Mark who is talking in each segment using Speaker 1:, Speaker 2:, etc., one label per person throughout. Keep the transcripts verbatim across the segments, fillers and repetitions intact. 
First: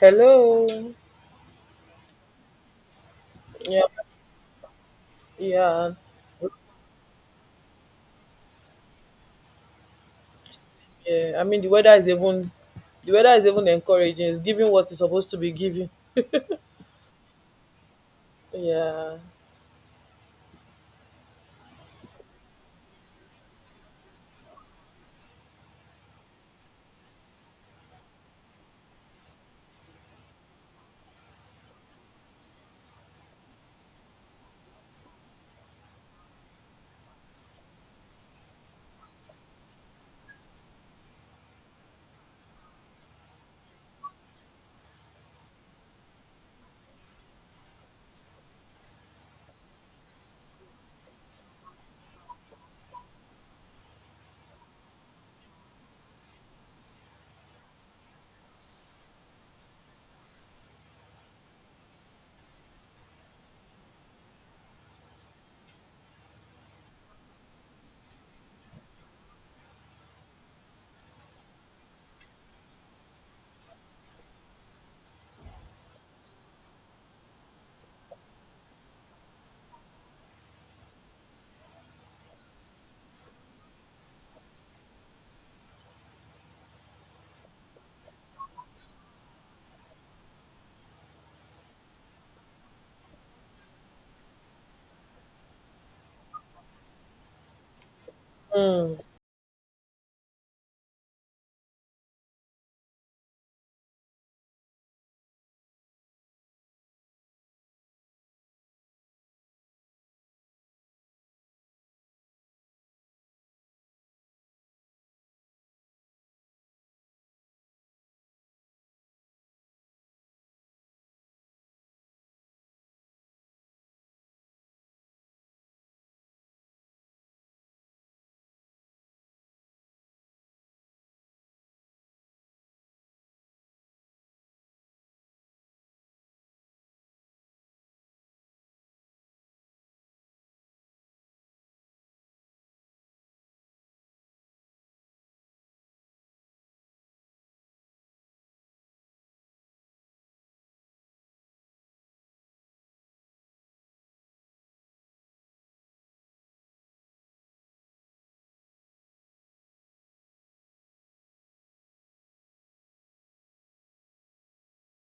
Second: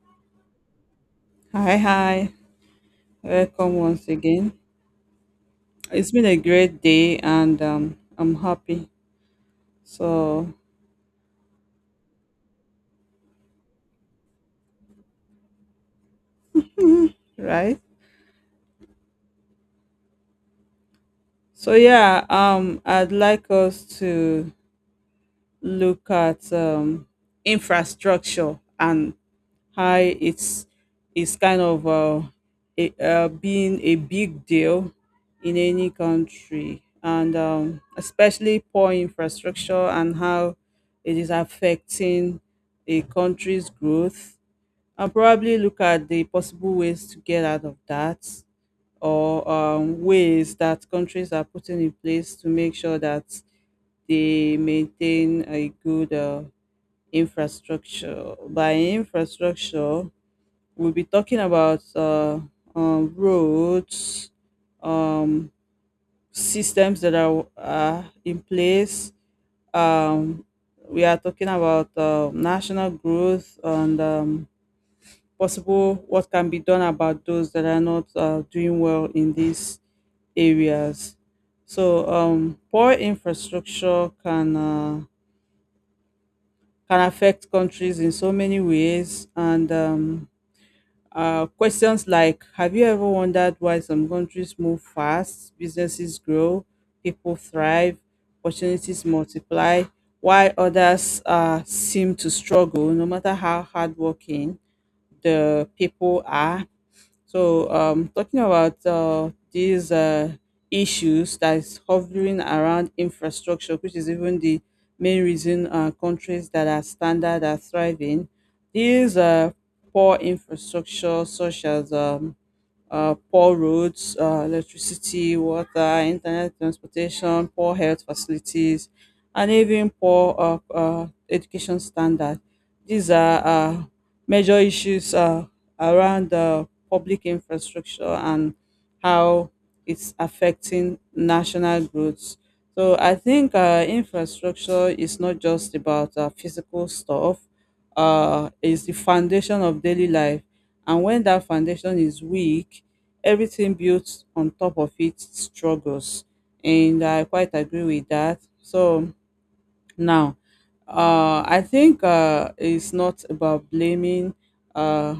Speaker 1: Hello.
Speaker 2: Hi, hi. Welcome
Speaker 1: Yeah,
Speaker 2: once again.
Speaker 1: yeah,
Speaker 2: It's been a great day and um, I'm happy. So,
Speaker 1: yeah. I mean, the weather is even the weather is even encouraging. It's giving what it's supposed to be giving.
Speaker 2: right?
Speaker 1: Yeah.
Speaker 2: So, yeah, um, I'd like us to look at um, infrastructure and how it's, it's kind of uh, a, uh, being a big deal in any country, and um, especially poor infrastructure and how it is affecting a country's growth. I'll probably look at the possible ways to get out of that, or um, ways that countries are putting in place to make sure that they maintain a good uh, infrastructure. By infrastructure, we'll be talking about uh, um, roads, um, systems that are uh, in place. Um, we are talking about uh, national growth and um, possible what can be done about those that are not uh, doing well in these areas. So um, poor infrastructure can uh, can affect countries in so many ways, and um, uh, questions like, have you ever wondered why some countries move fast, businesses grow, people thrive,
Speaker 1: Mm.
Speaker 2: opportunities multiply, while others uh, seem to struggle, no matter how hardworking the people are? So, um, talking about uh, these uh, issues that is hovering around infrastructure, which is even the main reason uh, countries that are standard are thriving, these uh, poor infrastructure, such as um, uh, poor roads, uh, electricity, water, internet transportation, poor health facilities, and even poor uh, uh, education standard. These are uh, major issues uh, around uh public infrastructure and how it's affecting national growth. So I think uh, infrastructure is not just about uh, physical stuff. Uh, it's the foundation of daily life, and when that foundation is weak, everything built on top of it struggles. And I quite agree with that. So now, uh, I think uh, it's not about blaming uh,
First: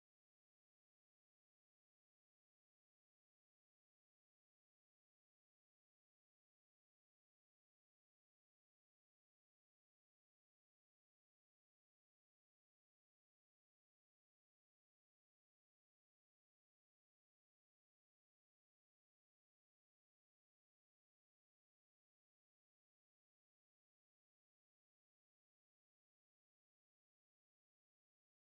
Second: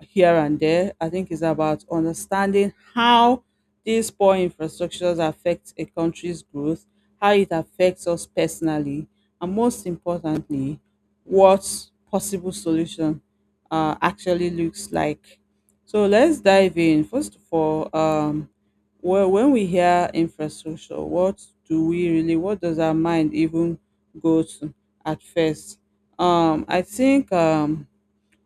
Speaker 2: here and there. I think it's about understanding how these poor infrastructures affect a country's growth, how it affects us personally, and most importantly, what possible solution uh, actually looks like. So let's dive in. First of all, um, well, when we hear infrastructure, what do we really, what does our mind even go to at first? Um, I think um,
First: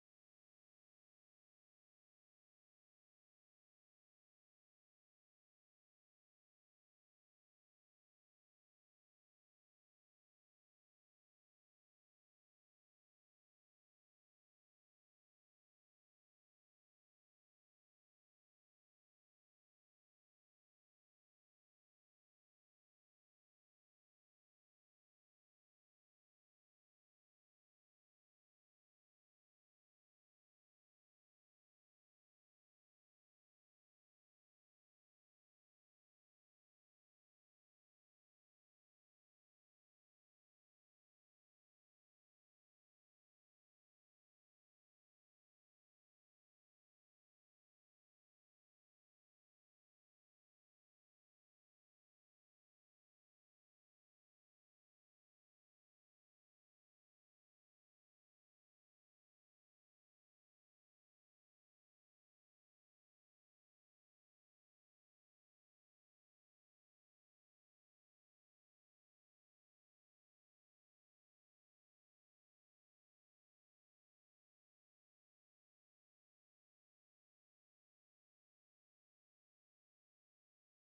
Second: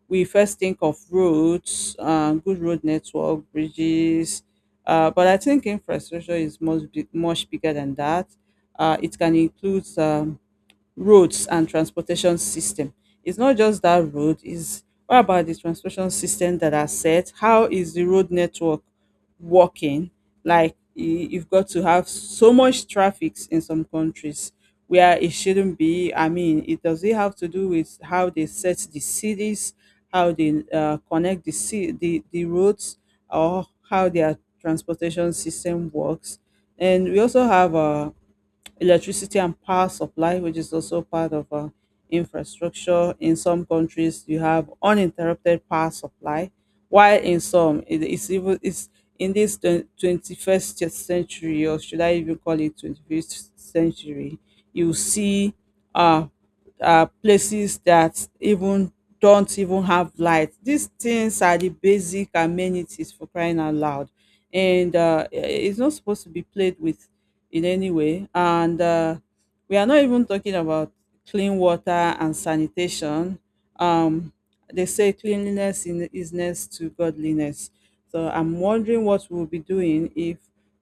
Speaker 2: we first think of roads, uh, good road network, bridges, uh, but I think infrastructure is much, big- much bigger than that. Uh, it can include um, roads and transportation system. It's not just that road, is what about the transportation system that are set? How is the road network working? Like y- you've got to have so much traffic in some countries where it shouldn't be. I mean, it does it have to do with how they set the cities, how they uh, connect the, ci- the the roads, or how their transportation system works. And we also have uh, electricity and power supply, which is also part of uh, infrastructure. In some countries, you have uninterrupted power supply, while in some, it- it's even it's in this twen- twenty-first century, or should I even call it twenty-first century, you see uh, uh, places that even don't even have light. These things are the basic amenities for crying out loud. And uh, it's not supposed to be played with in any way. And uh, we are not even talking about clean water and sanitation. Um, they say cleanliness in- is next to godliness. So I'm wondering what we'll be doing if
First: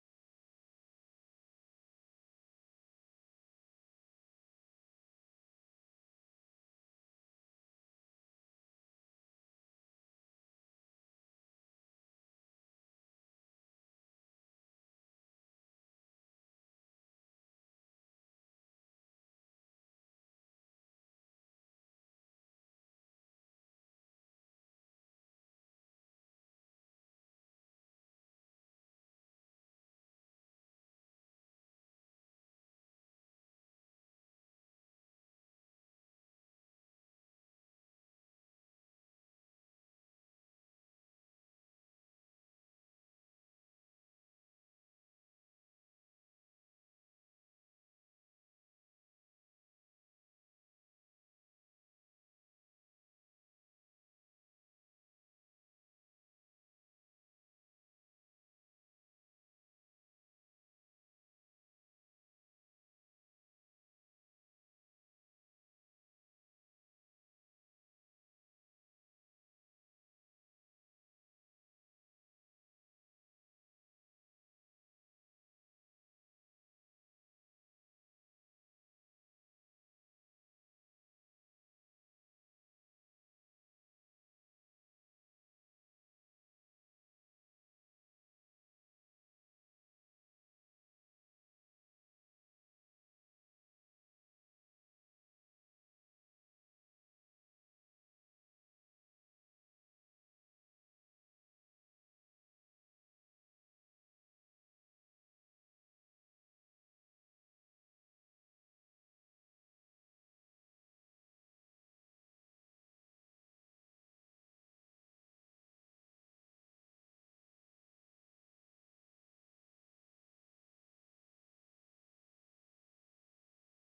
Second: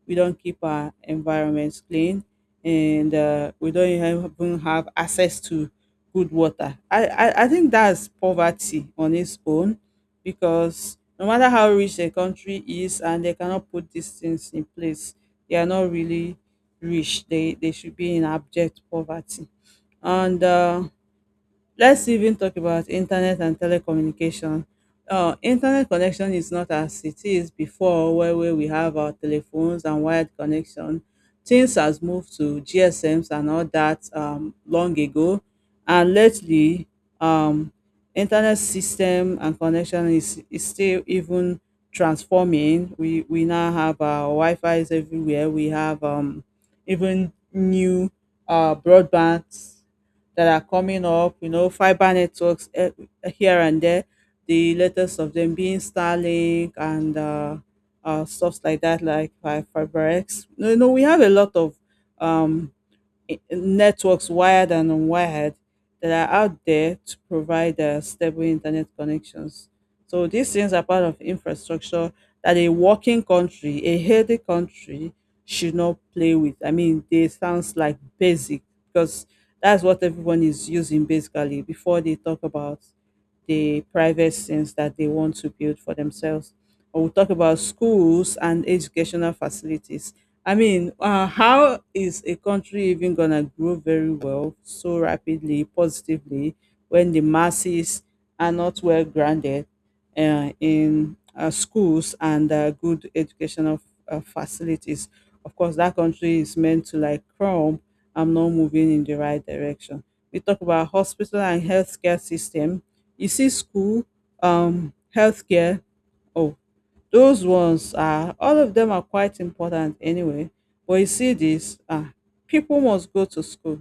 Speaker 2: we don't keep our environments clean, and uh, we don't even have access to good water. I, I, I think that's poverty on its own, because no matter how rich a country is and they cannot put these things in place, they are not really rich. They they should be in abject poverty. And uh, let's even talk about internet and telecommunication. Uh, internet connection is not as it is before, where, where we have our telephones and wired connection. Things has moved to G S Ms and all that um, long ago, and lately, um, internet system and connection is, is still even transforming. We we now have our Wi-Fi's everywhere. We have um, even new uh, broadband that are coming up, you know, fiber networks eh, here and there, the latest of them being Starlink and uh, uh, stuff like that, like fi- FiberX. You know, we have a lot of um, i- networks wired and unwired that are out there to provide uh, stable internet connections. So these things are part of infrastructure that a working country, a healthy country should not play with. I mean, they sounds like basic, because that's what everyone is using basically before they talk about the private scenes that they want to build for themselves. Or we'll talk about schools and educational facilities. I mean, uh, how is a country even going to grow very well so rapidly, positively, when the masses are not well grounded uh, in uh, schools and uh, good educational uh, facilities? Of course, that country is meant to like crumb. I'm not moving in the right direction. We talk about hospital and healthcare system. You see school, um, healthcare. Oh, those ones are all of them are quite important anyway. But you see this, ah, people must go to school,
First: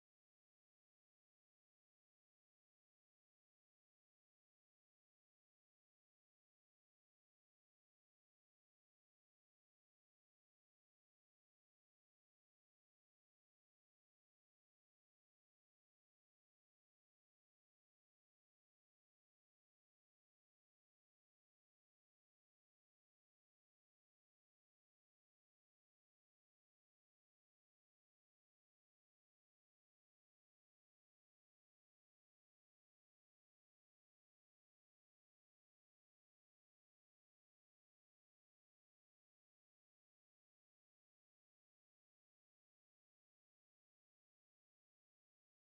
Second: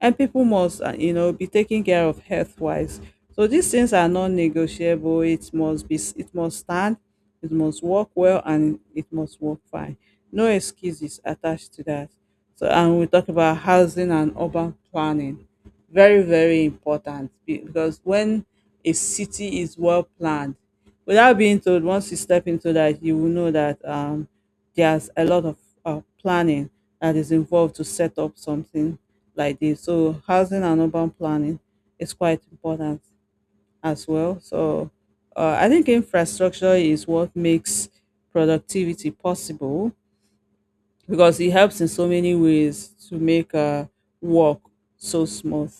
Speaker 2: and people must, ah, you know, be taken care of health wise. So these things are non-negotiable. It must be, it must stand, it must work well, and it must work fine. No excuses attached to that. So, and we talk about housing and urban planning. Very, very important be- because when a city is well planned, without being told, once you step into that you will know that um, there's a lot of uh, planning that is involved to set up something like this. So housing and urban planning is quite important as well. So uh, I think infrastructure is what makes productivity possible, because it helps in so many ways to make uh, work so smooth.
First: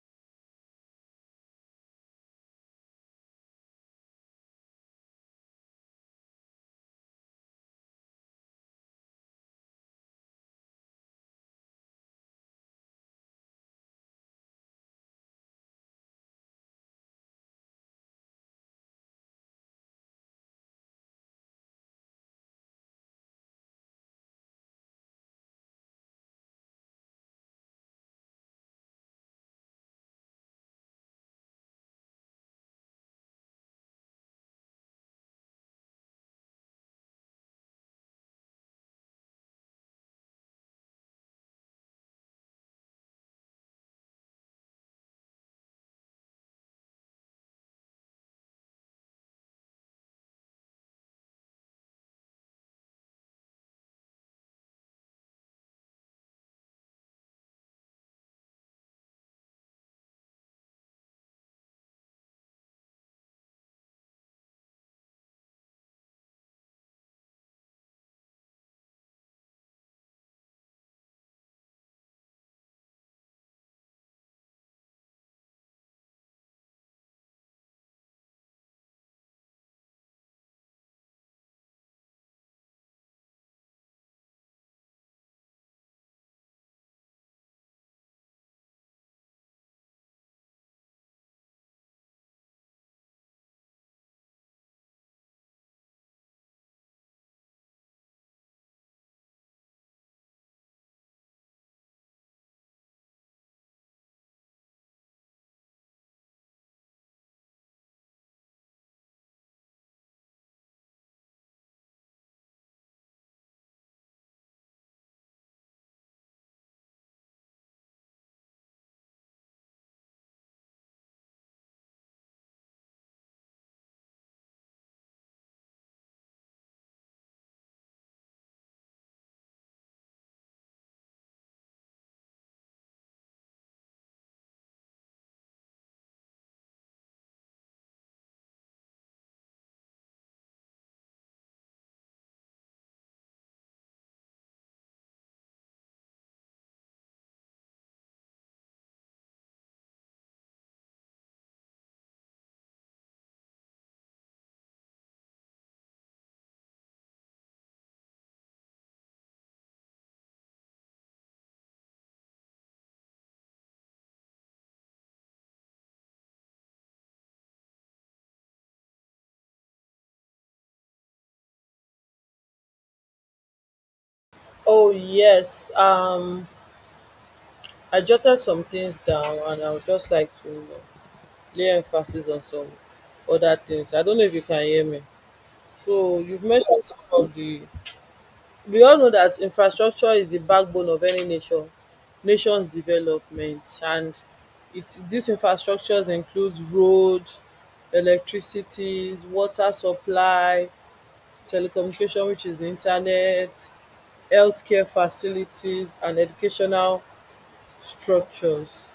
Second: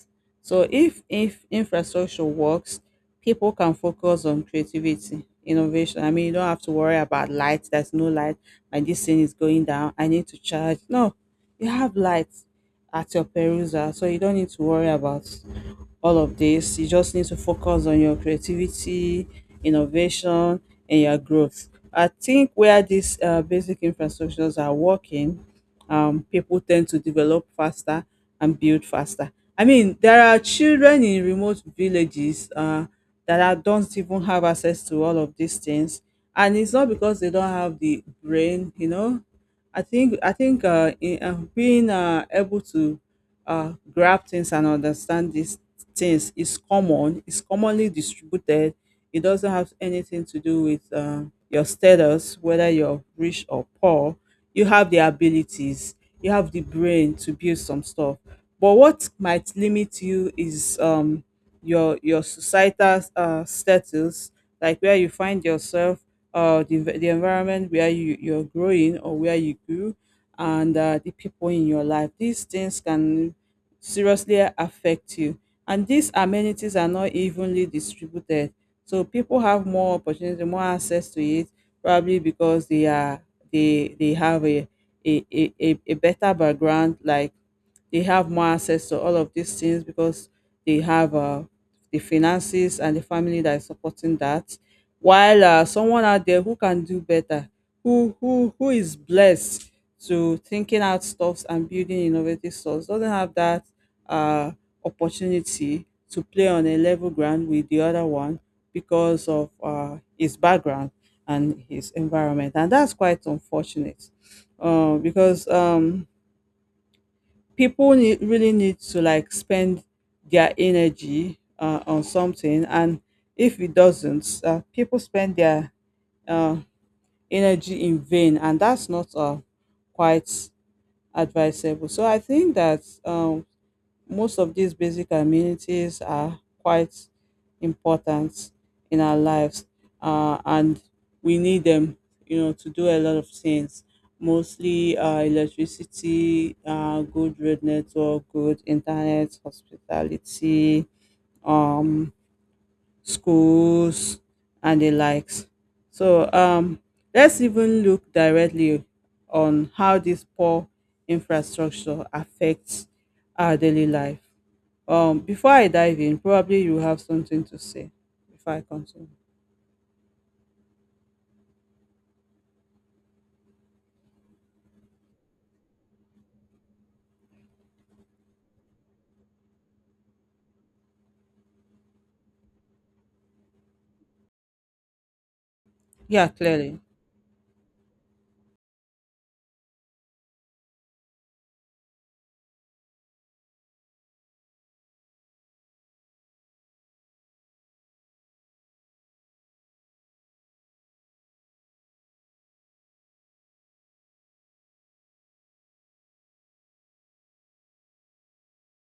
Speaker 2: So if if infrastructure works, people can focus on creativity, innovation. I mean, you don't have to worry about light. There's no light. My this thing is going down. I need to charge. No, you have light at your perusal. So you don't need to worry about all of this. You just need to focus on your creativity, innovation, and your growth. I think where these uh, basic infrastructures are working, um, people tend to develop faster and build faster. I mean, there are children in remote villages uh, that are, don't even have access to all of these things. And it's not because they don't have the brain. You know, I think I think uh, in, uh, being uh, able to uh, grab things and understand these things is common. It's commonly distributed. It doesn't have anything to do with uh, your status, whether you're rich or poor. You have the abilities. You have the brain to build some stuff. But what might limit you is um, your your societal uh, status, like where you find yourself, uh, the, env- the environment where you, you're growing or where you grew, and uh, the people in your life. These things can seriously affect you. And these amenities are not evenly distributed. So people have more opportunity, more access to it, probably because they are they they have a a, a, a a better background. Like they have more access to all of these things because they have uh, the finances and the family that is supporting that, while uh, someone out there who can do better, who who who is blessed to thinking out stuffs and building innovative stuffs, doesn't have that uh, opportunity to play on a level ground with the other one because of uh, his background and his environment. And that's quite unfortunate, uh, because um, people need really need to like spend their energy uh, on something, and if it doesn't uh, people spend their uh, energy in vain, and that's not uh, quite advisable. So I think that um, most of these basic amenities are quite important in our lives, uh, and we need them, you know, to do a lot of things. Mostly uh, electricity, uh, good road network, good internet, hospitality, um, schools and the likes. So um, let's even look directly on how this poor infrastructure affects our daily life. Um, before I dive in, probably you have something to say before I continue.
Speaker 1: Oh yes. Um, I jotted some things down, and I would just like to, you know, lay emphasis on some other things. I don't know if you can hear me. So
Speaker 2: Yeah,
Speaker 1: you've
Speaker 2: clearly.
Speaker 1: mentioned some of the— We all know that infrastructure is the backbone of any nation nation's development, and it's— these infrastructures includes road, electricities, water supply, telecommunication, which is the internet, healthcare facilities, and educational structures.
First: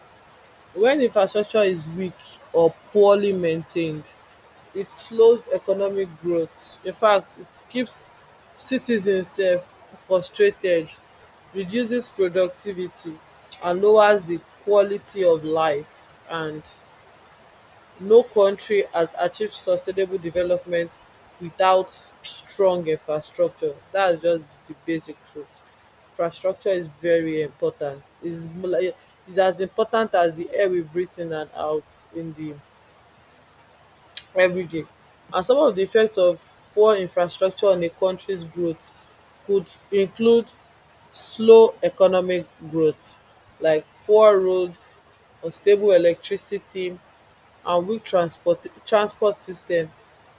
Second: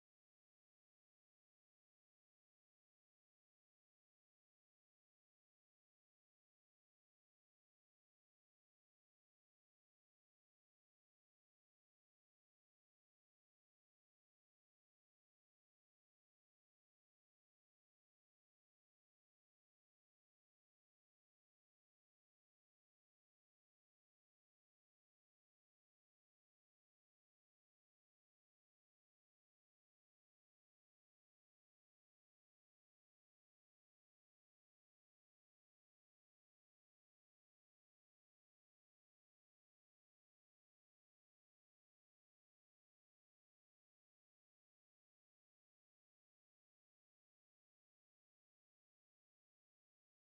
Speaker 1: When infrastructure is weak or poorly maintained, it slows economic growth. In fact, it keeps citizens um frustrated, reduces productivity, and lowers the quality of life. And no country has achieved sustainable development without strong infrastructure. That's just the basic truth. Infrastructure is very important, is is as important as the air we breathe in and out in di every day. And some of the effects of poor infrastructure on a country's growth could include slow economic growth. Like poor roads, unstable electricity, and weak transport transport system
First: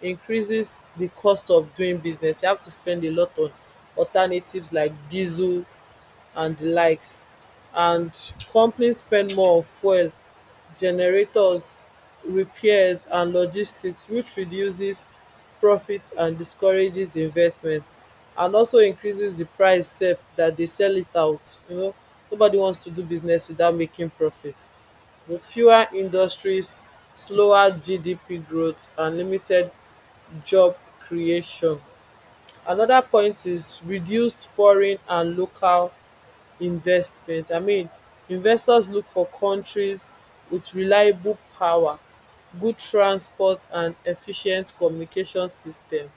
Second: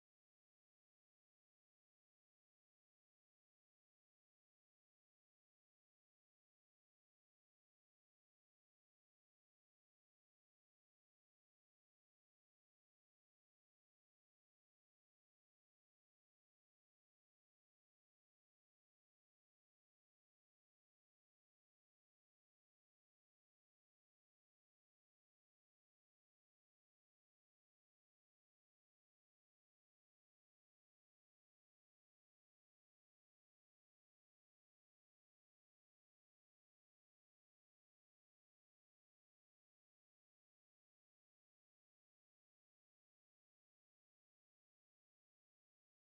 Speaker 1: increases the cost of doing business. You have to spend a lot on alternatives like diesel and the likes, and companies spend more on fuel, generators, repairs, and logistics, which reduces profit and discourages investment, and also increases the price sef that they sell it out, you know. Nobody wants to do business without making profit. With fewer industries, slower G D P growth, and limited job creation. Another point is reduced foreign and local investment. I mean, investors look for countries with reliable power, good transport, and efficient communication system,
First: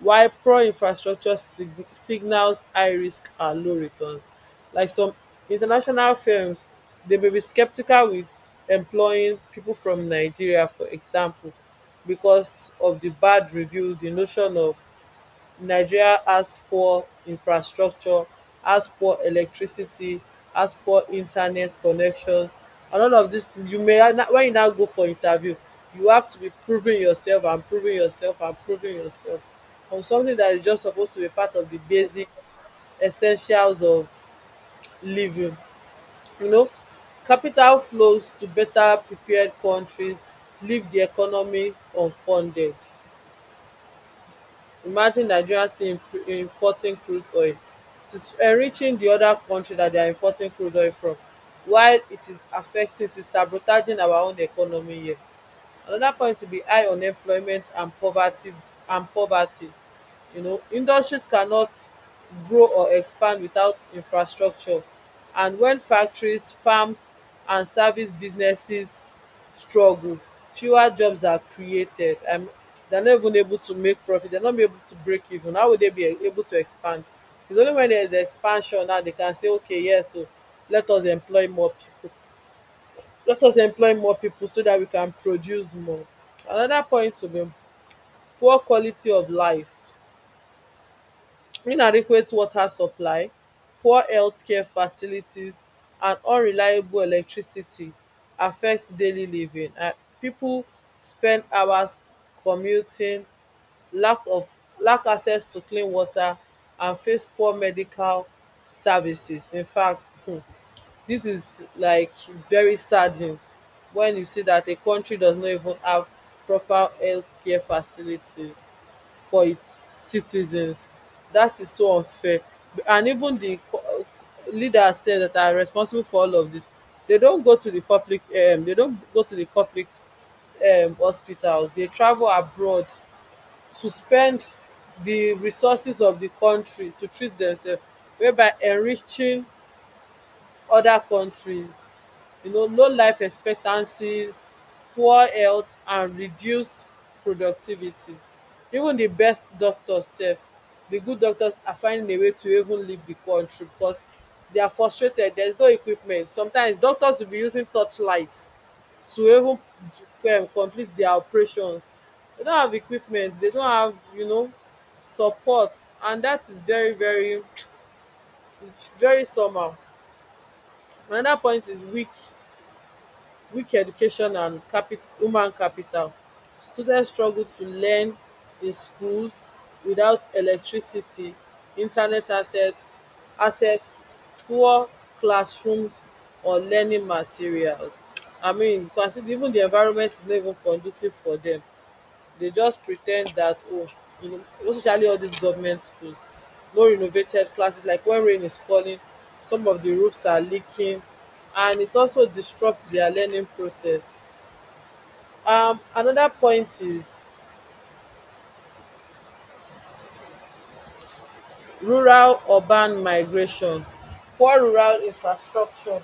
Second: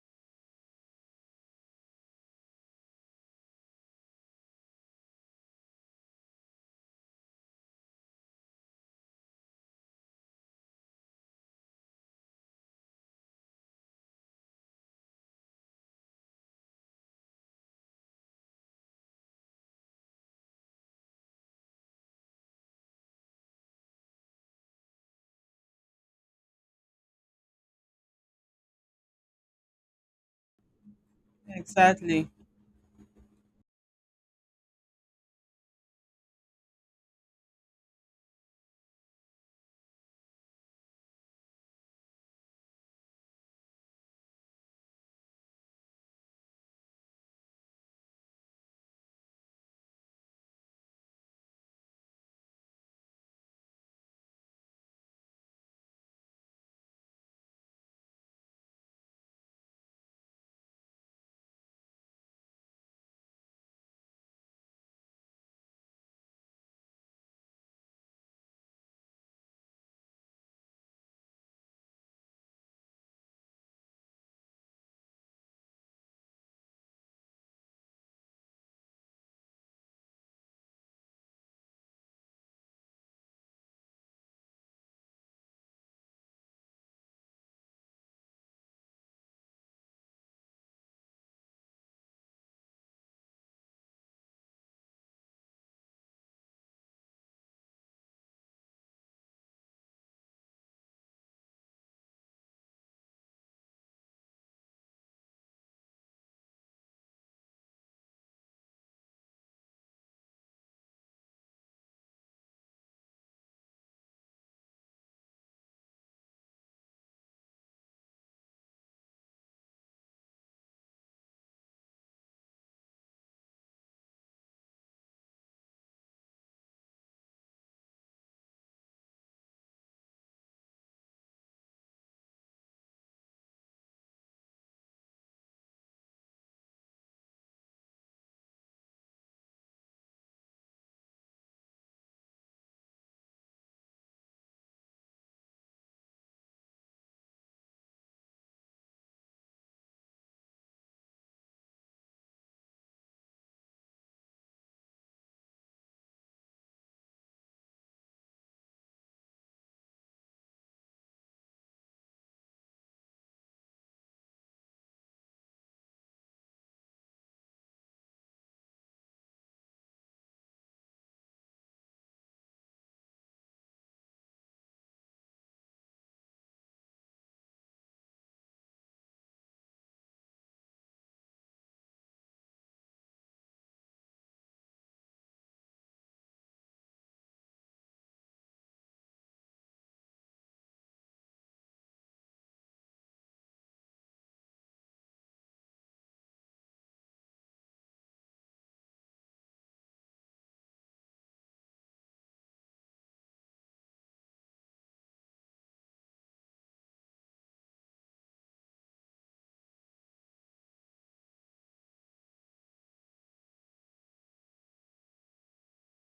Speaker 1: while poor infrastructure sig- signals high risk and low returns. Like some international firms, they may be skeptical with employing people from Nigeria, for example, because of the bad review, the notion of Nigeria has poor infrastructure, has poor electricity, has poor internet connections, and all of dis. You may, wen you now go for interview, you have to be proving yourself and proving yourself and proving yourself on something that is just supposed to be part of the
Speaker 2: Exactly.
Speaker 1: basic essentials of living, you know. Capital flows to better prepared kontris, leave di economy unfunded. Imagine Nigeria still imp- importing crude oil. It is enriching di oda kontri dat dia importing crude oil from, while it is affecting— it is sabotaging our own economy here. Another point will be high unemployment and poverty and poverty. You know, industries cannot grow or expand without infrastructure. And when factories, farms, and service businesses struggle, fewer jobs are created. Um, they're not even able to make profit. They're not able to break even. How will they be able to expand? It's only when there's expansion now they can say, okay, yes, so let us employ more people. Let us employ more people so that we can produce more. Another point will be poor quality of life. Inadequate water supply, poor healthcare facilities, and unreliable electricity affect daily living. And people spend hours commuting, lack of— lack access to clean water, and face poor medical services. In fact, hmm, this is like very saddening when you see that a country does not even have proper healthcare facilities for its citizens. That is so unfair. And even the co- leaders say that are responsible for all of this, they don't go to the public. Um, they don't go to the public um, hospitals. They travel abroad to spend the resources of the country to treat themselves, whereby enriching other countries, you know. Low life expectancies, poor health, and reduced productivity. Even the best doctors sef, the good doctors are finding a way to even leave the country because they are frustrated. There is no equipment. Sometimes doctors will be using torchlight to even um complete their operations. They don't have equipment, they don't have, you know, support. And that is very, very it's very somehow. Another point is weak weak education and capi- human capital. Students struggle to learn in schools without electricity, internet access access, poor classrooms, or learning materials. I mean, you can see even di environment is no even conducive for dem. They just pretend that, oh, you know, especially all these government schools, no renovated classes. Like when rain is falling, some of the roofs are leaking, and it also disrupts their learning process. Um another point is rural urban migration. Poor rural infrastructure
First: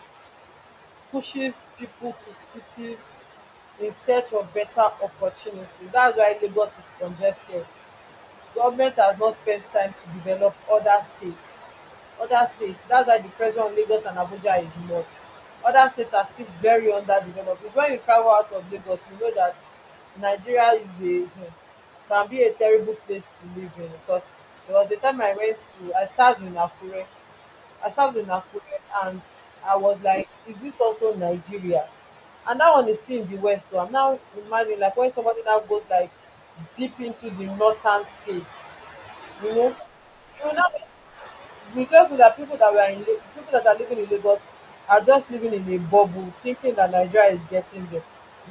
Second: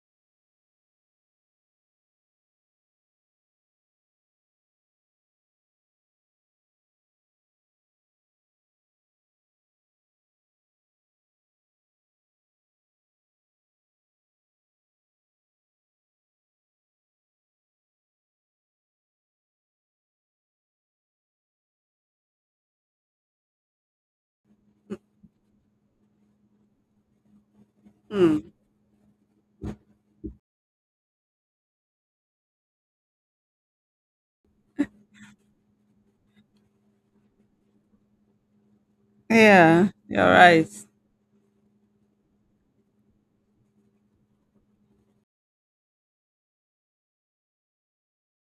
Speaker 1: pushes people to cities in search of better opportunity. That's why Lagos is congested. Government has not spent time to develop other states other states. That's why the pressure on Lagos and Abuja is much. Other states are still very underdeveloped. It's when you travel out of Lagos, you know that Nigeria is a, um can be a terrible place to live in, because there was a time I went to— I served in Akure. I served in
Speaker 2: Mm.
Speaker 1: Nakuru, and I was like, is this also Nigeria? And that one is still in the west. So I'm now imagining like when somebody now goes like deep into the northern states, you know,
Speaker 2: Yeah, you're
Speaker 1: you will now—
Speaker 2: right.
Speaker 1: We just know that people that were in La- people that are living in Lagos are just living in a bubble thinking that Nigeria is getting there.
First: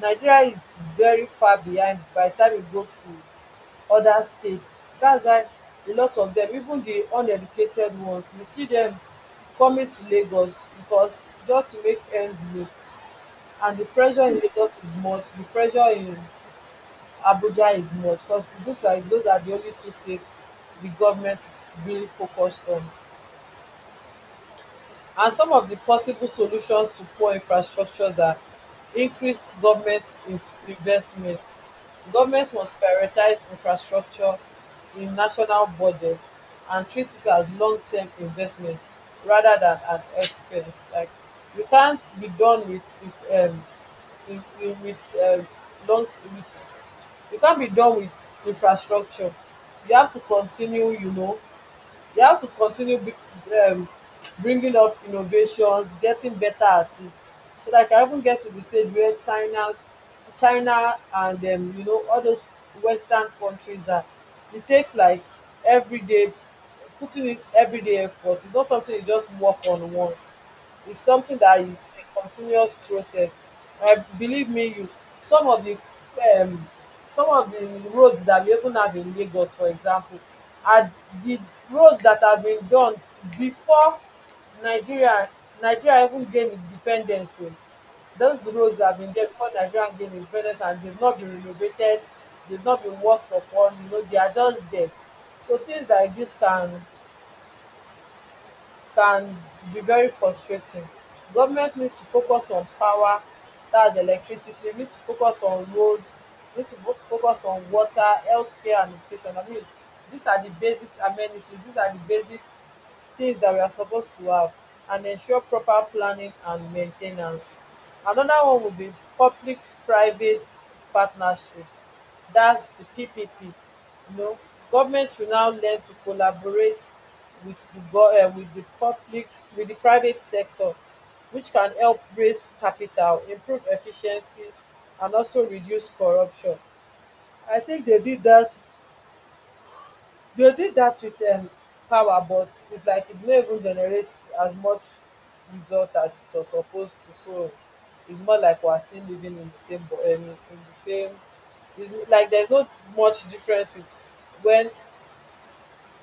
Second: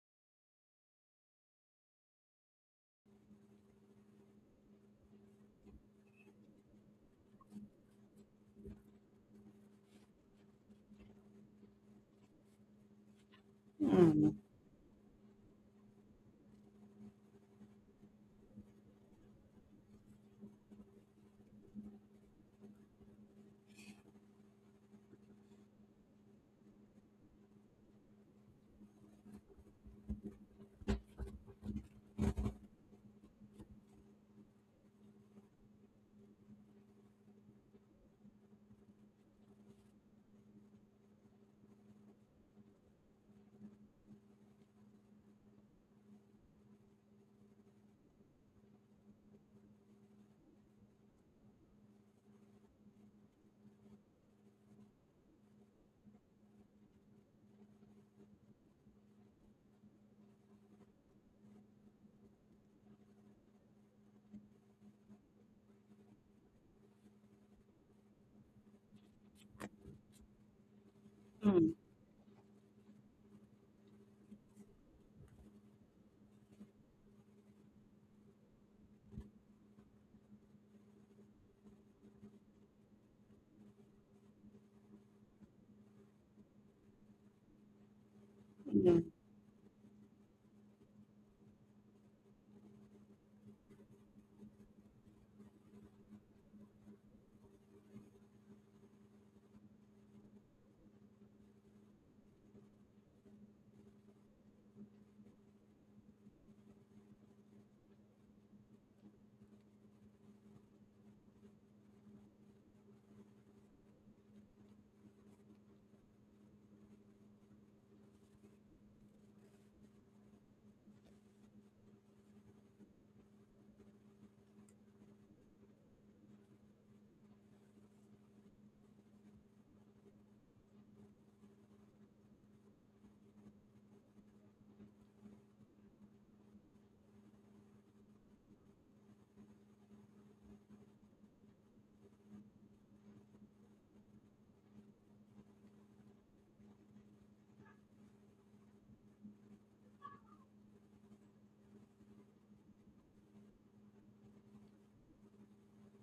Speaker 1: Nigeria is very far behind by the time you go to other states. That's why a lot of them, even the uneducated ones, you see them coming to Lagos because just to make ends meet. And the pressure
Speaker 2: Mm.
Speaker 1: in Lagos is much, the pressure in Abuja is much, because it looks like those are the only two states the government is really focused on. And some of the possible solutions to poor infrastructures are: increased government inf- investment. Government must prioritize infrastructure in national budgets and treat it as long-term investment rather than an expense. Like you can't be done with if, um, in, in, with um, long with you can't be done with infrastructure. You have to continue, you know, they have to continue be, um, bringing up innovations, getting better at it, so that I can even get to the stage where China's China and, um, you know, all those Western countries are. It takes like every day putting in everyday effort. It's not something you just work on once. Is something that is a continuous process. Um believe me, you— some of the um some of the roads that we even have in Lagos, for example, are the roads that have been done before Nigeria Nigeria even gain independence o. Those roads have
Speaker 2: Mm.
Speaker 1: been there before Nigeria gain independence, and they've not been renovated, they've not been worked upon, you know. They are just there. So things like dis can— can be very frustrating. Government need to focus on power, that's electricity, need to focus on road, need to fo- focus on water, healthcare, and education. I mean, these are the basic amenities, these are the basic things dat we are supposed to have, and ensure proper planning and main ten ance. Another one would be public private partnership, dat's the P P P. You know, government should now learn to collaborate with the go um with the public— with the private sector, which can help raise capital, improve efficiency, and also reduce corruption. I think they did dat, they did that with um power, but its like it no even generates as much result as it was supposed to. So its more like we're still living in the same bo- um in the same— its like theres not much difference with when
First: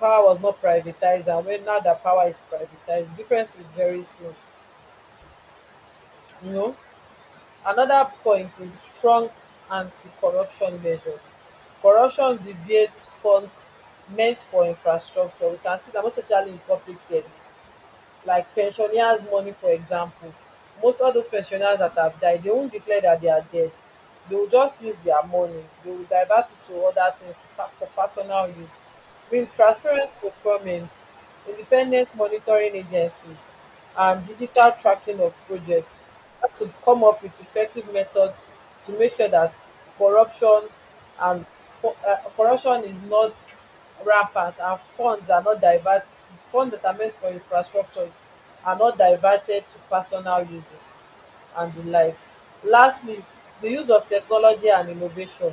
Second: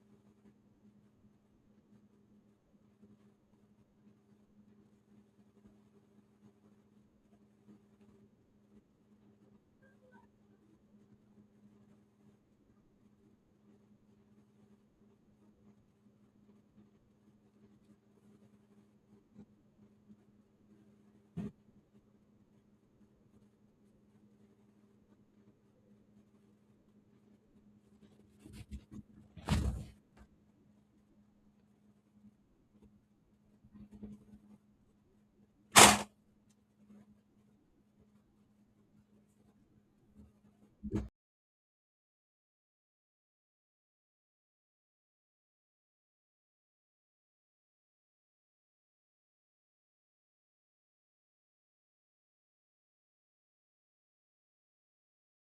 Speaker 1: power was not privatized, and when now that power is privatized, the difference is very slow, you know. Another point is strong anti-corruption measures. Corruption deviates funds meant for infrastructure. We can see that most especially in public service, like pensioners' money, for example. Most of those pensioners that have died, they won't declare that they are dead. They will just use their money. They will divert it to other things to pass for personal use. With transparent procurement, independent monitoring agencies, and digital tracking of projects, had to come up with effective methods to make sure that corruption and fu- uh, corruption is not rampant and funds are not diverted, funds that are meant for infrastructures are not diverted to personal uses and the likes. Lastly, the use of technology and innovation.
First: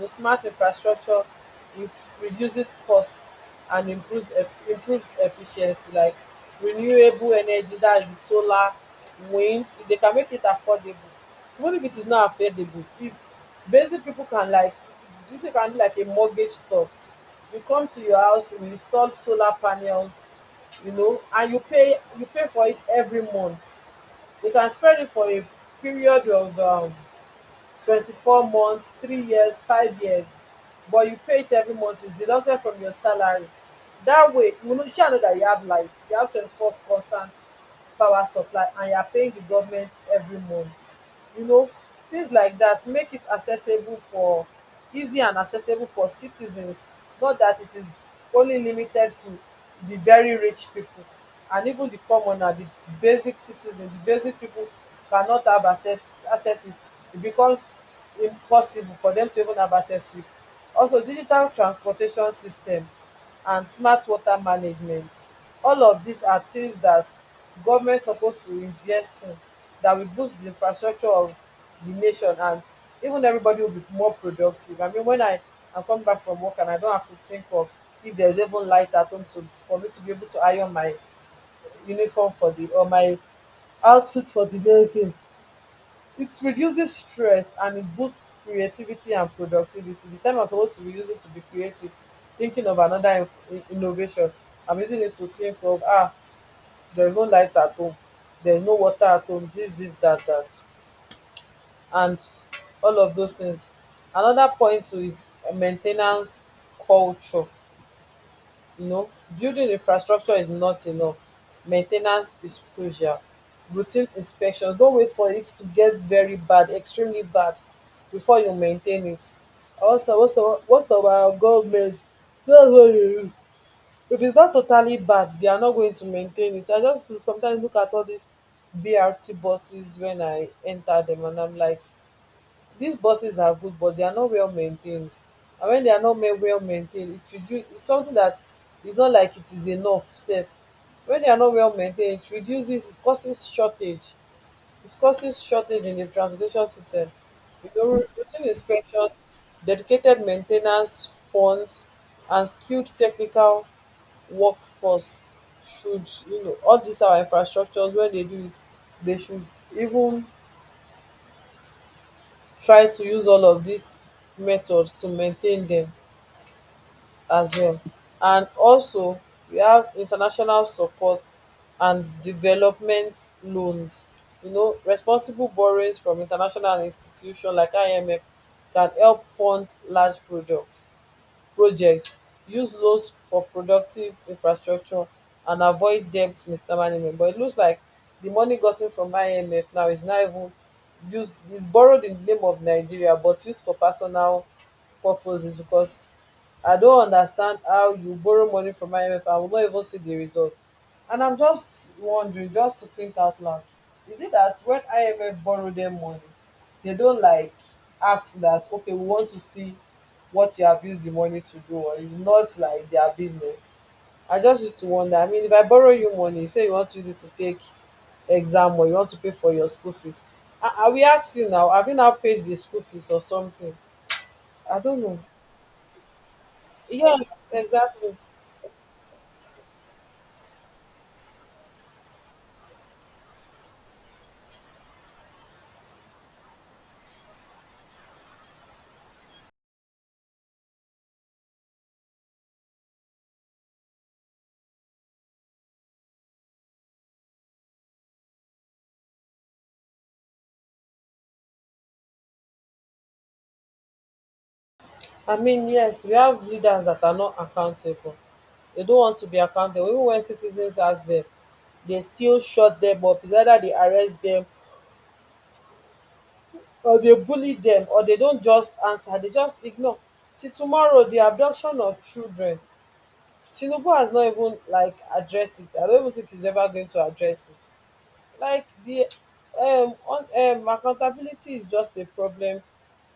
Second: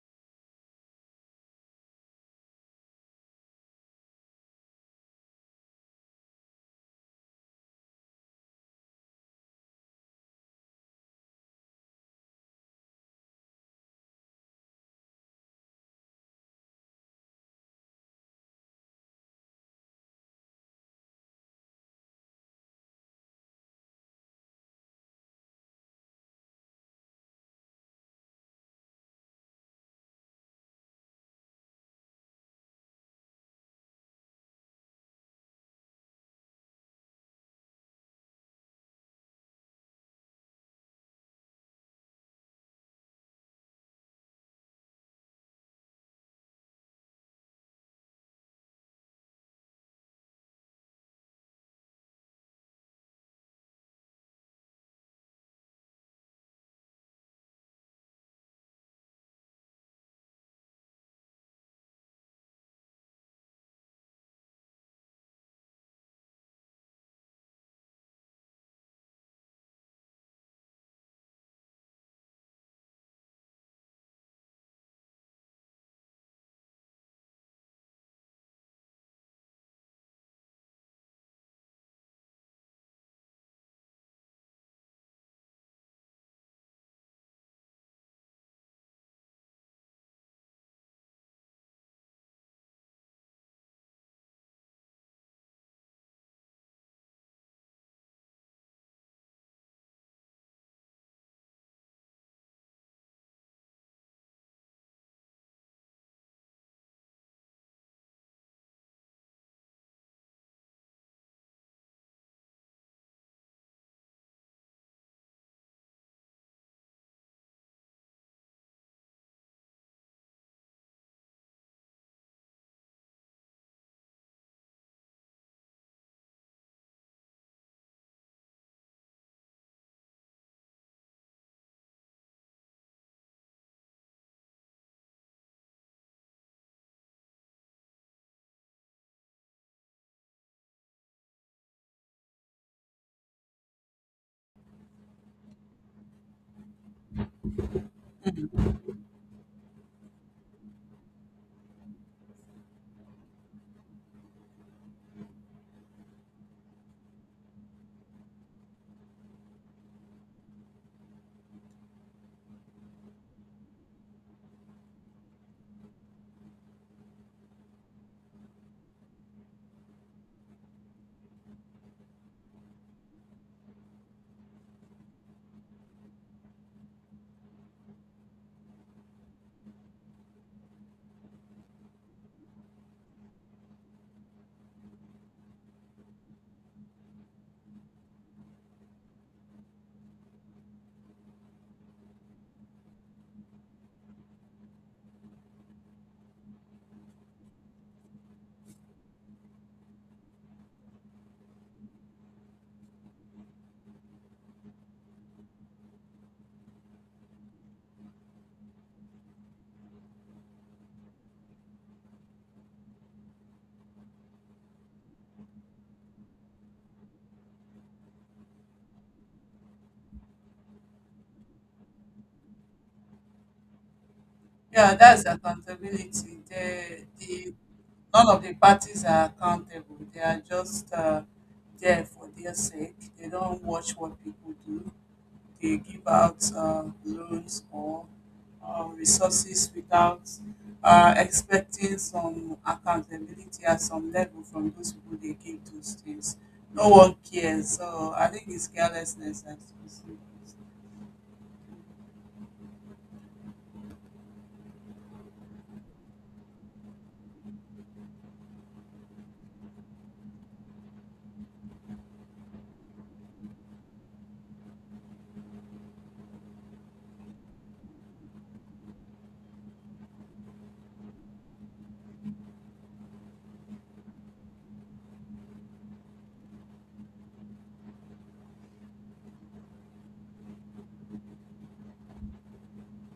Speaker 1: um Smart infrastructure inf- reduces costs and improves eff- improves efficiency, like renewable energy, that is di solar, wind. If dey can make it affordable— even if it is not affordable, if basic people can like— if you can do like a mortgage stuff, we come to your house, we install solar panels, you know, and you pay— you pay for it every month. You can spread it for a period of um twenty-four months, three years, five years, but you pay it every month. It's deducted from your salary. That way, you know, you shall know that you have light, you have twenty-four constant power supply, and you are paying the government every month. You know, things like that make it accessible for easy and accessible for citizens, not that it is only limited to the very rich people. And even the commoner, the basic citizen, the basic people cannot have access access to it. It becomes impossible for them to even have access to it. Also digital transportation system and smart water management, all of these are things that government supposed to invest in, that will boost the infrastructure of the nation, and even everybody will be more productive. I mean, when I am come back from work and I don't have to think of if there's even light at home to for me to be able to iron my uniform for the or my outfit for the next day. Thing. It reduces stress and it boosts creativity and productivity. The time I'm supposed to be using to be creative, thinking of another inf- in- innovation, I'm using it to think of ah, there's no light at home, there's no water at home, this, this, that, that, and all of those things. Another point too is uh, maintenance culture, you know, building infrastructure is not enough. Maintenance is crucial. Routine inspections. Don't wait for it to get very bad, extremely bad before you maintain it. Also also what's of our government, dats why dey, if its not totally bad they are not going to maintain it. I just sometimes look at all these B R T buses when I enter them, and I'm like, these buses are good, but they are not well maintained. And when they are not ma- well maintained, it should do, it's something that is not like it is enough safe. When they are not well maintained, it reduces, it causes shortage. It causes shortage in the transportation system. You know, routine inspections, dedicated maintenance funds, and skilled technical workforce should, you know, all these our infrastructures, when they do it, they should even try to use all of these methods to maintain dem as well. And also we have international support and development loans. You know, responsible borrowings from international institutions like IMF can help fund large projects projects. Use loans for productive infrastructure and avoid debt mismanagement. But it looks like the money gotten from IMF now is not even used, is borrowed in the name of Nigeria but used for personal purposes. Because I don't understand how you borrow money from IMF and will not even see the result. And I'm just wondering, just to think out loud, is it that when IMF borrow them money, they don't like ask that, okay, we want to see what you have used the money to do, or it's not like their business? I just used to wonder. I mean, if I borrow you money, say you want to use it to take exam, or you want to pay for your school fees, i, I will ask you now, have you now paid the school fees or something? I
Speaker 2: Yeah,
Speaker 1: don't know.
Speaker 2: that's accountability. The,
Speaker 1: Yes,
Speaker 2: the
Speaker 1: exactly.
Speaker 2: None of the parties are accountable. They are just uh, there for their sake. They don't watch what people do. They give out uh, loans or uh, resources without uh, expecting some accountability at some level from those people they give those things. No one cares. So I think it's carelessness. I suppose.
Speaker 1: I mean, yes, we have leaders that are not accountable. They don't want to be accountable. Even when citizens ask them, they still shut them up. It's either they arrest them, or they bully them, or they don't just answer, they just ignore. Till tomorrow, the abduction of children, Tinubu has not even like addressed it. I don't even think he's ever going to address it. Like the um, on um accountability is just a problem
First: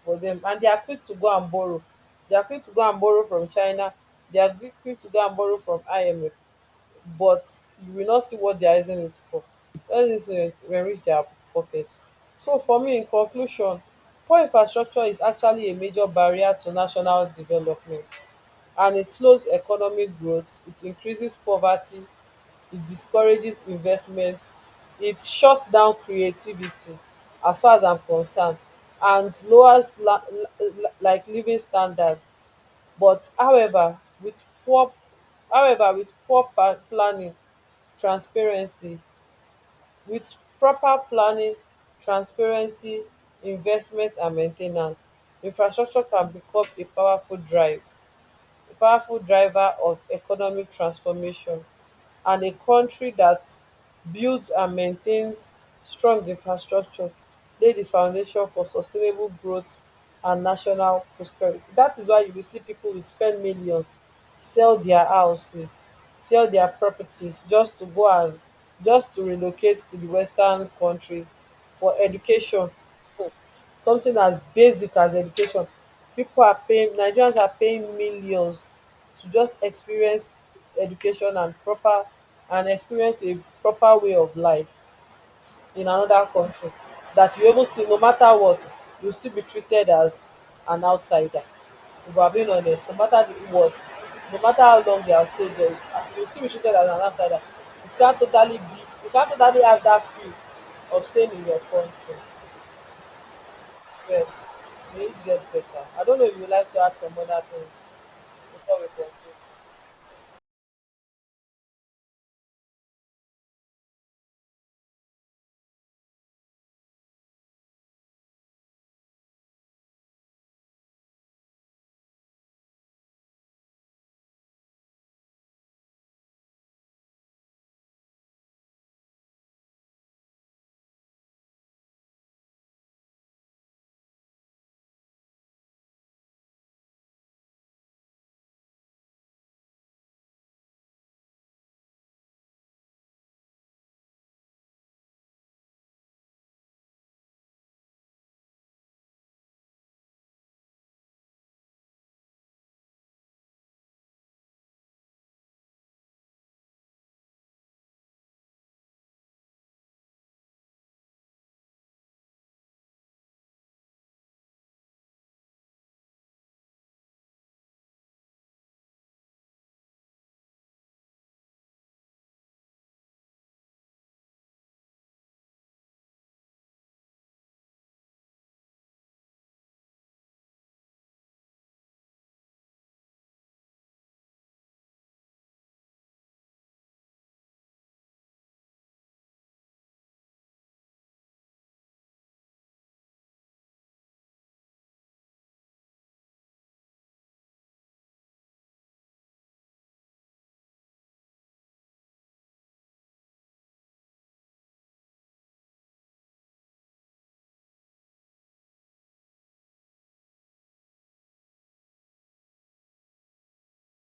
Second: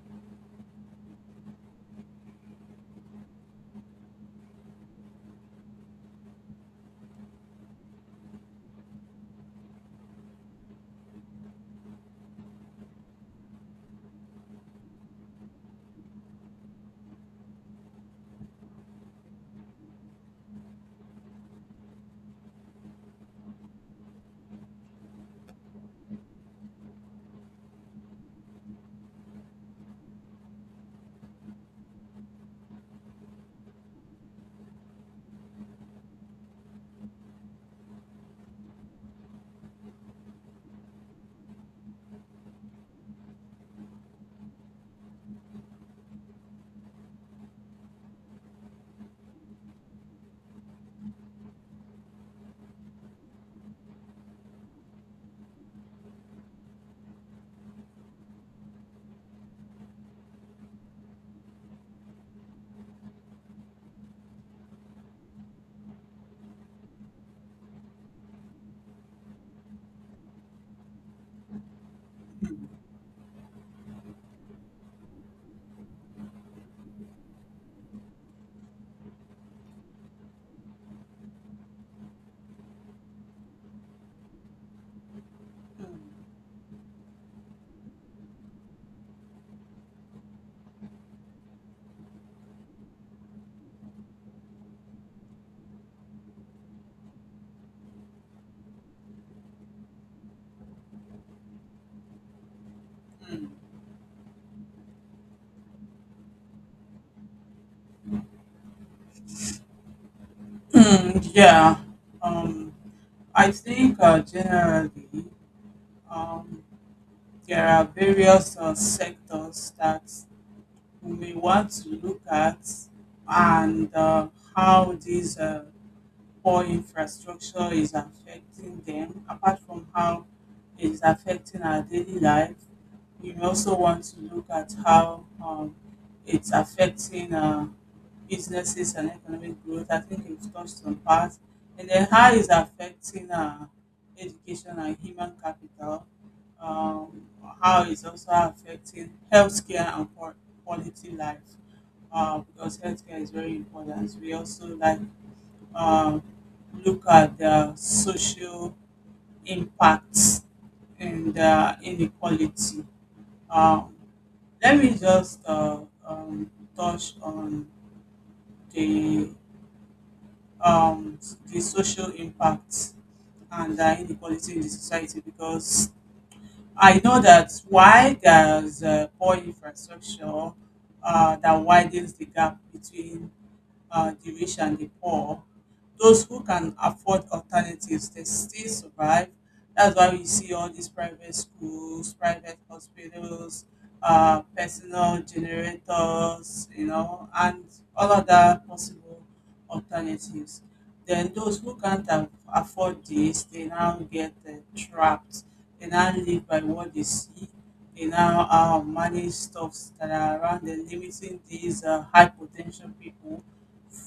Speaker 1: for them. And they are quick to go and borrow, they are quick to go and borrow from China, they are quick quick to go and borrow from IMF, but you will not see what they are using it for. All this enrich their pocket. So for me, in conclusion, poor infrastructure is actually a major barrier to national development, and it slows economic growth, it increases poverty, it discourages investment, it shuts down creativity, as far as I'm concerned, and lowers la- la- like living standards. But however, with poor however, with poor pa- planning, transparency with proper planning, transparency, investment and main ten ance, infrastructure can become a powerful drive a powerful driver of economic transformation. And a country that builds and maintains strong infrastructure lay the foundation for sustainable growth and national prosperity. That is why you will see people will spend millions, sell their houses, sell their properties, just to go and just to relocate to the western countries for education. Something as basic as education, pipo are paying, nigerians are paying millions to just experience education and proper and experience a proper way of life in anoda kontri. Dat you even still, no mata what, you still be treated as an outsider. If we are being honest, no mata di what, no mata how long you have stayed dia, you still be treated as an outsider. You can't totally be you can't totally have dat feel of staying in your kontri. Well, we need get better. I don't know if you would like to add some other things before we conclude.
Speaker 2: Mm, yeah. Um, I think uh, generally um, there are various uh, sectors that we may want to look at, and uh, how these uh, poor infrastructure is affecting them, apart from how it's affecting our daily life. We also want to look at how um, it's affecting uh, businesses and economic growth. I think we've touched on part. And then how it's affecting uh, education and human capital. Um, how it's also affecting healthcare and qua- quality life. Uh, because healthcare is very important. We also like um, look at the social impacts and uh, inequality. Um, Let me just uh, um, touch on the um, the social impacts and the inequality in the society, because I know that why there's uh, poor infrastructure uh, that widens the gap between uh, the rich and the poor. Those who can afford alternatives, they still survive. That's why we see all these private schools, private hospitals, uh, personal generators, you know, and all other possible alternatives. Then those who can't af- afford this, they now get uh, trapped. They now live by what they see. They now uh, manage stuffs that are around them, limiting these uh, high potential people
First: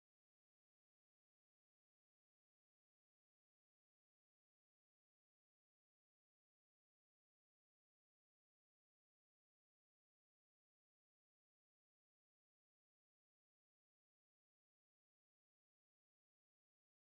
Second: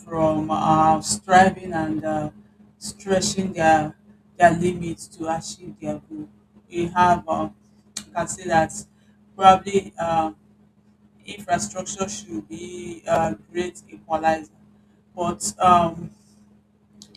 Speaker 2: from uh, striving and uh, stretching their their limits to achieve their goal. We have, uh, you can say that probably uh, infrastructure should be a great equalizer, but um,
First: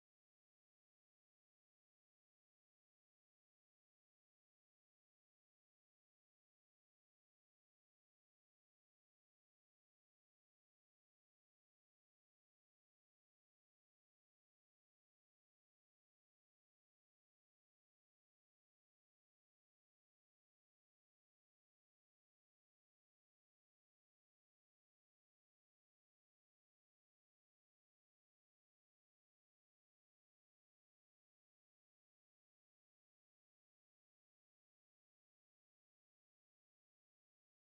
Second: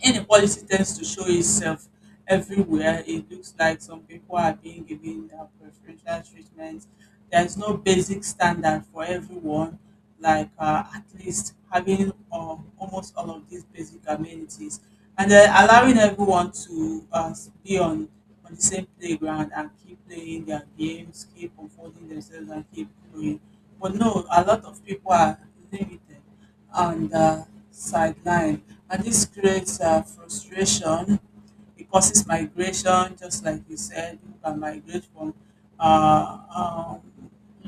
Speaker 2: inequality tends to show itself everywhere. It looks like some people are being given uh, preferential treatment. There's no basic standard for everyone, like uh, at least having uh, almost all of these basic amenities, and then allowing everyone to uh, be on on the same playground and keep playing their games, keep unfolding themselves, and keep growing. But no, a lot of people are limited on the sideline. And this creates uh, frustration. It causes migration, just like you said, people can migrate from uh, um,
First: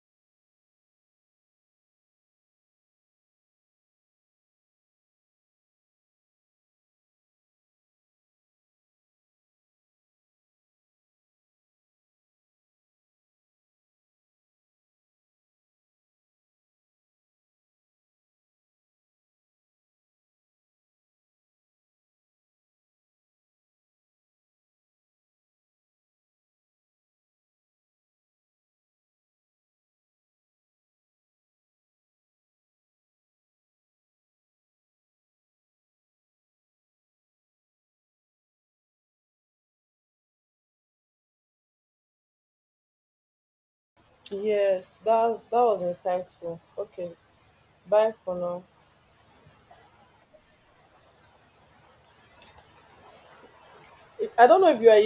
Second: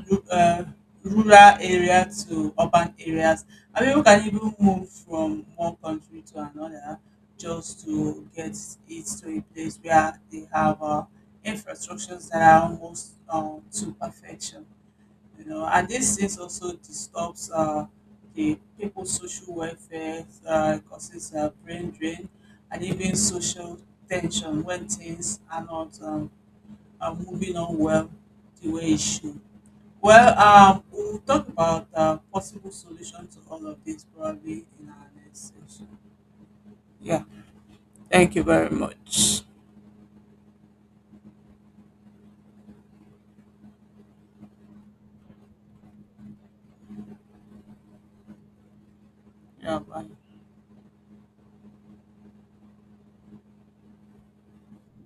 Speaker 2: ru- uh, rural area to urban areas. And people can even move from one country to another just to get it to a place where they have uh, infrastructures that are almost um, to perfection, you know, and these things also disturbs uh, the people's social welfare, uh, causes uh, brain drain, and even social tension when things are not um, are moving on well the way it should. Well, um, we'll talk about uh, possible solution to all of this probably in our next session. Yeah, thank you very much.
Speaker 1: Yes, that was, that was insightful. Okay, bye for now.
Speaker 2: Yeah, bye.
Speaker 1: I I don't know if you are here.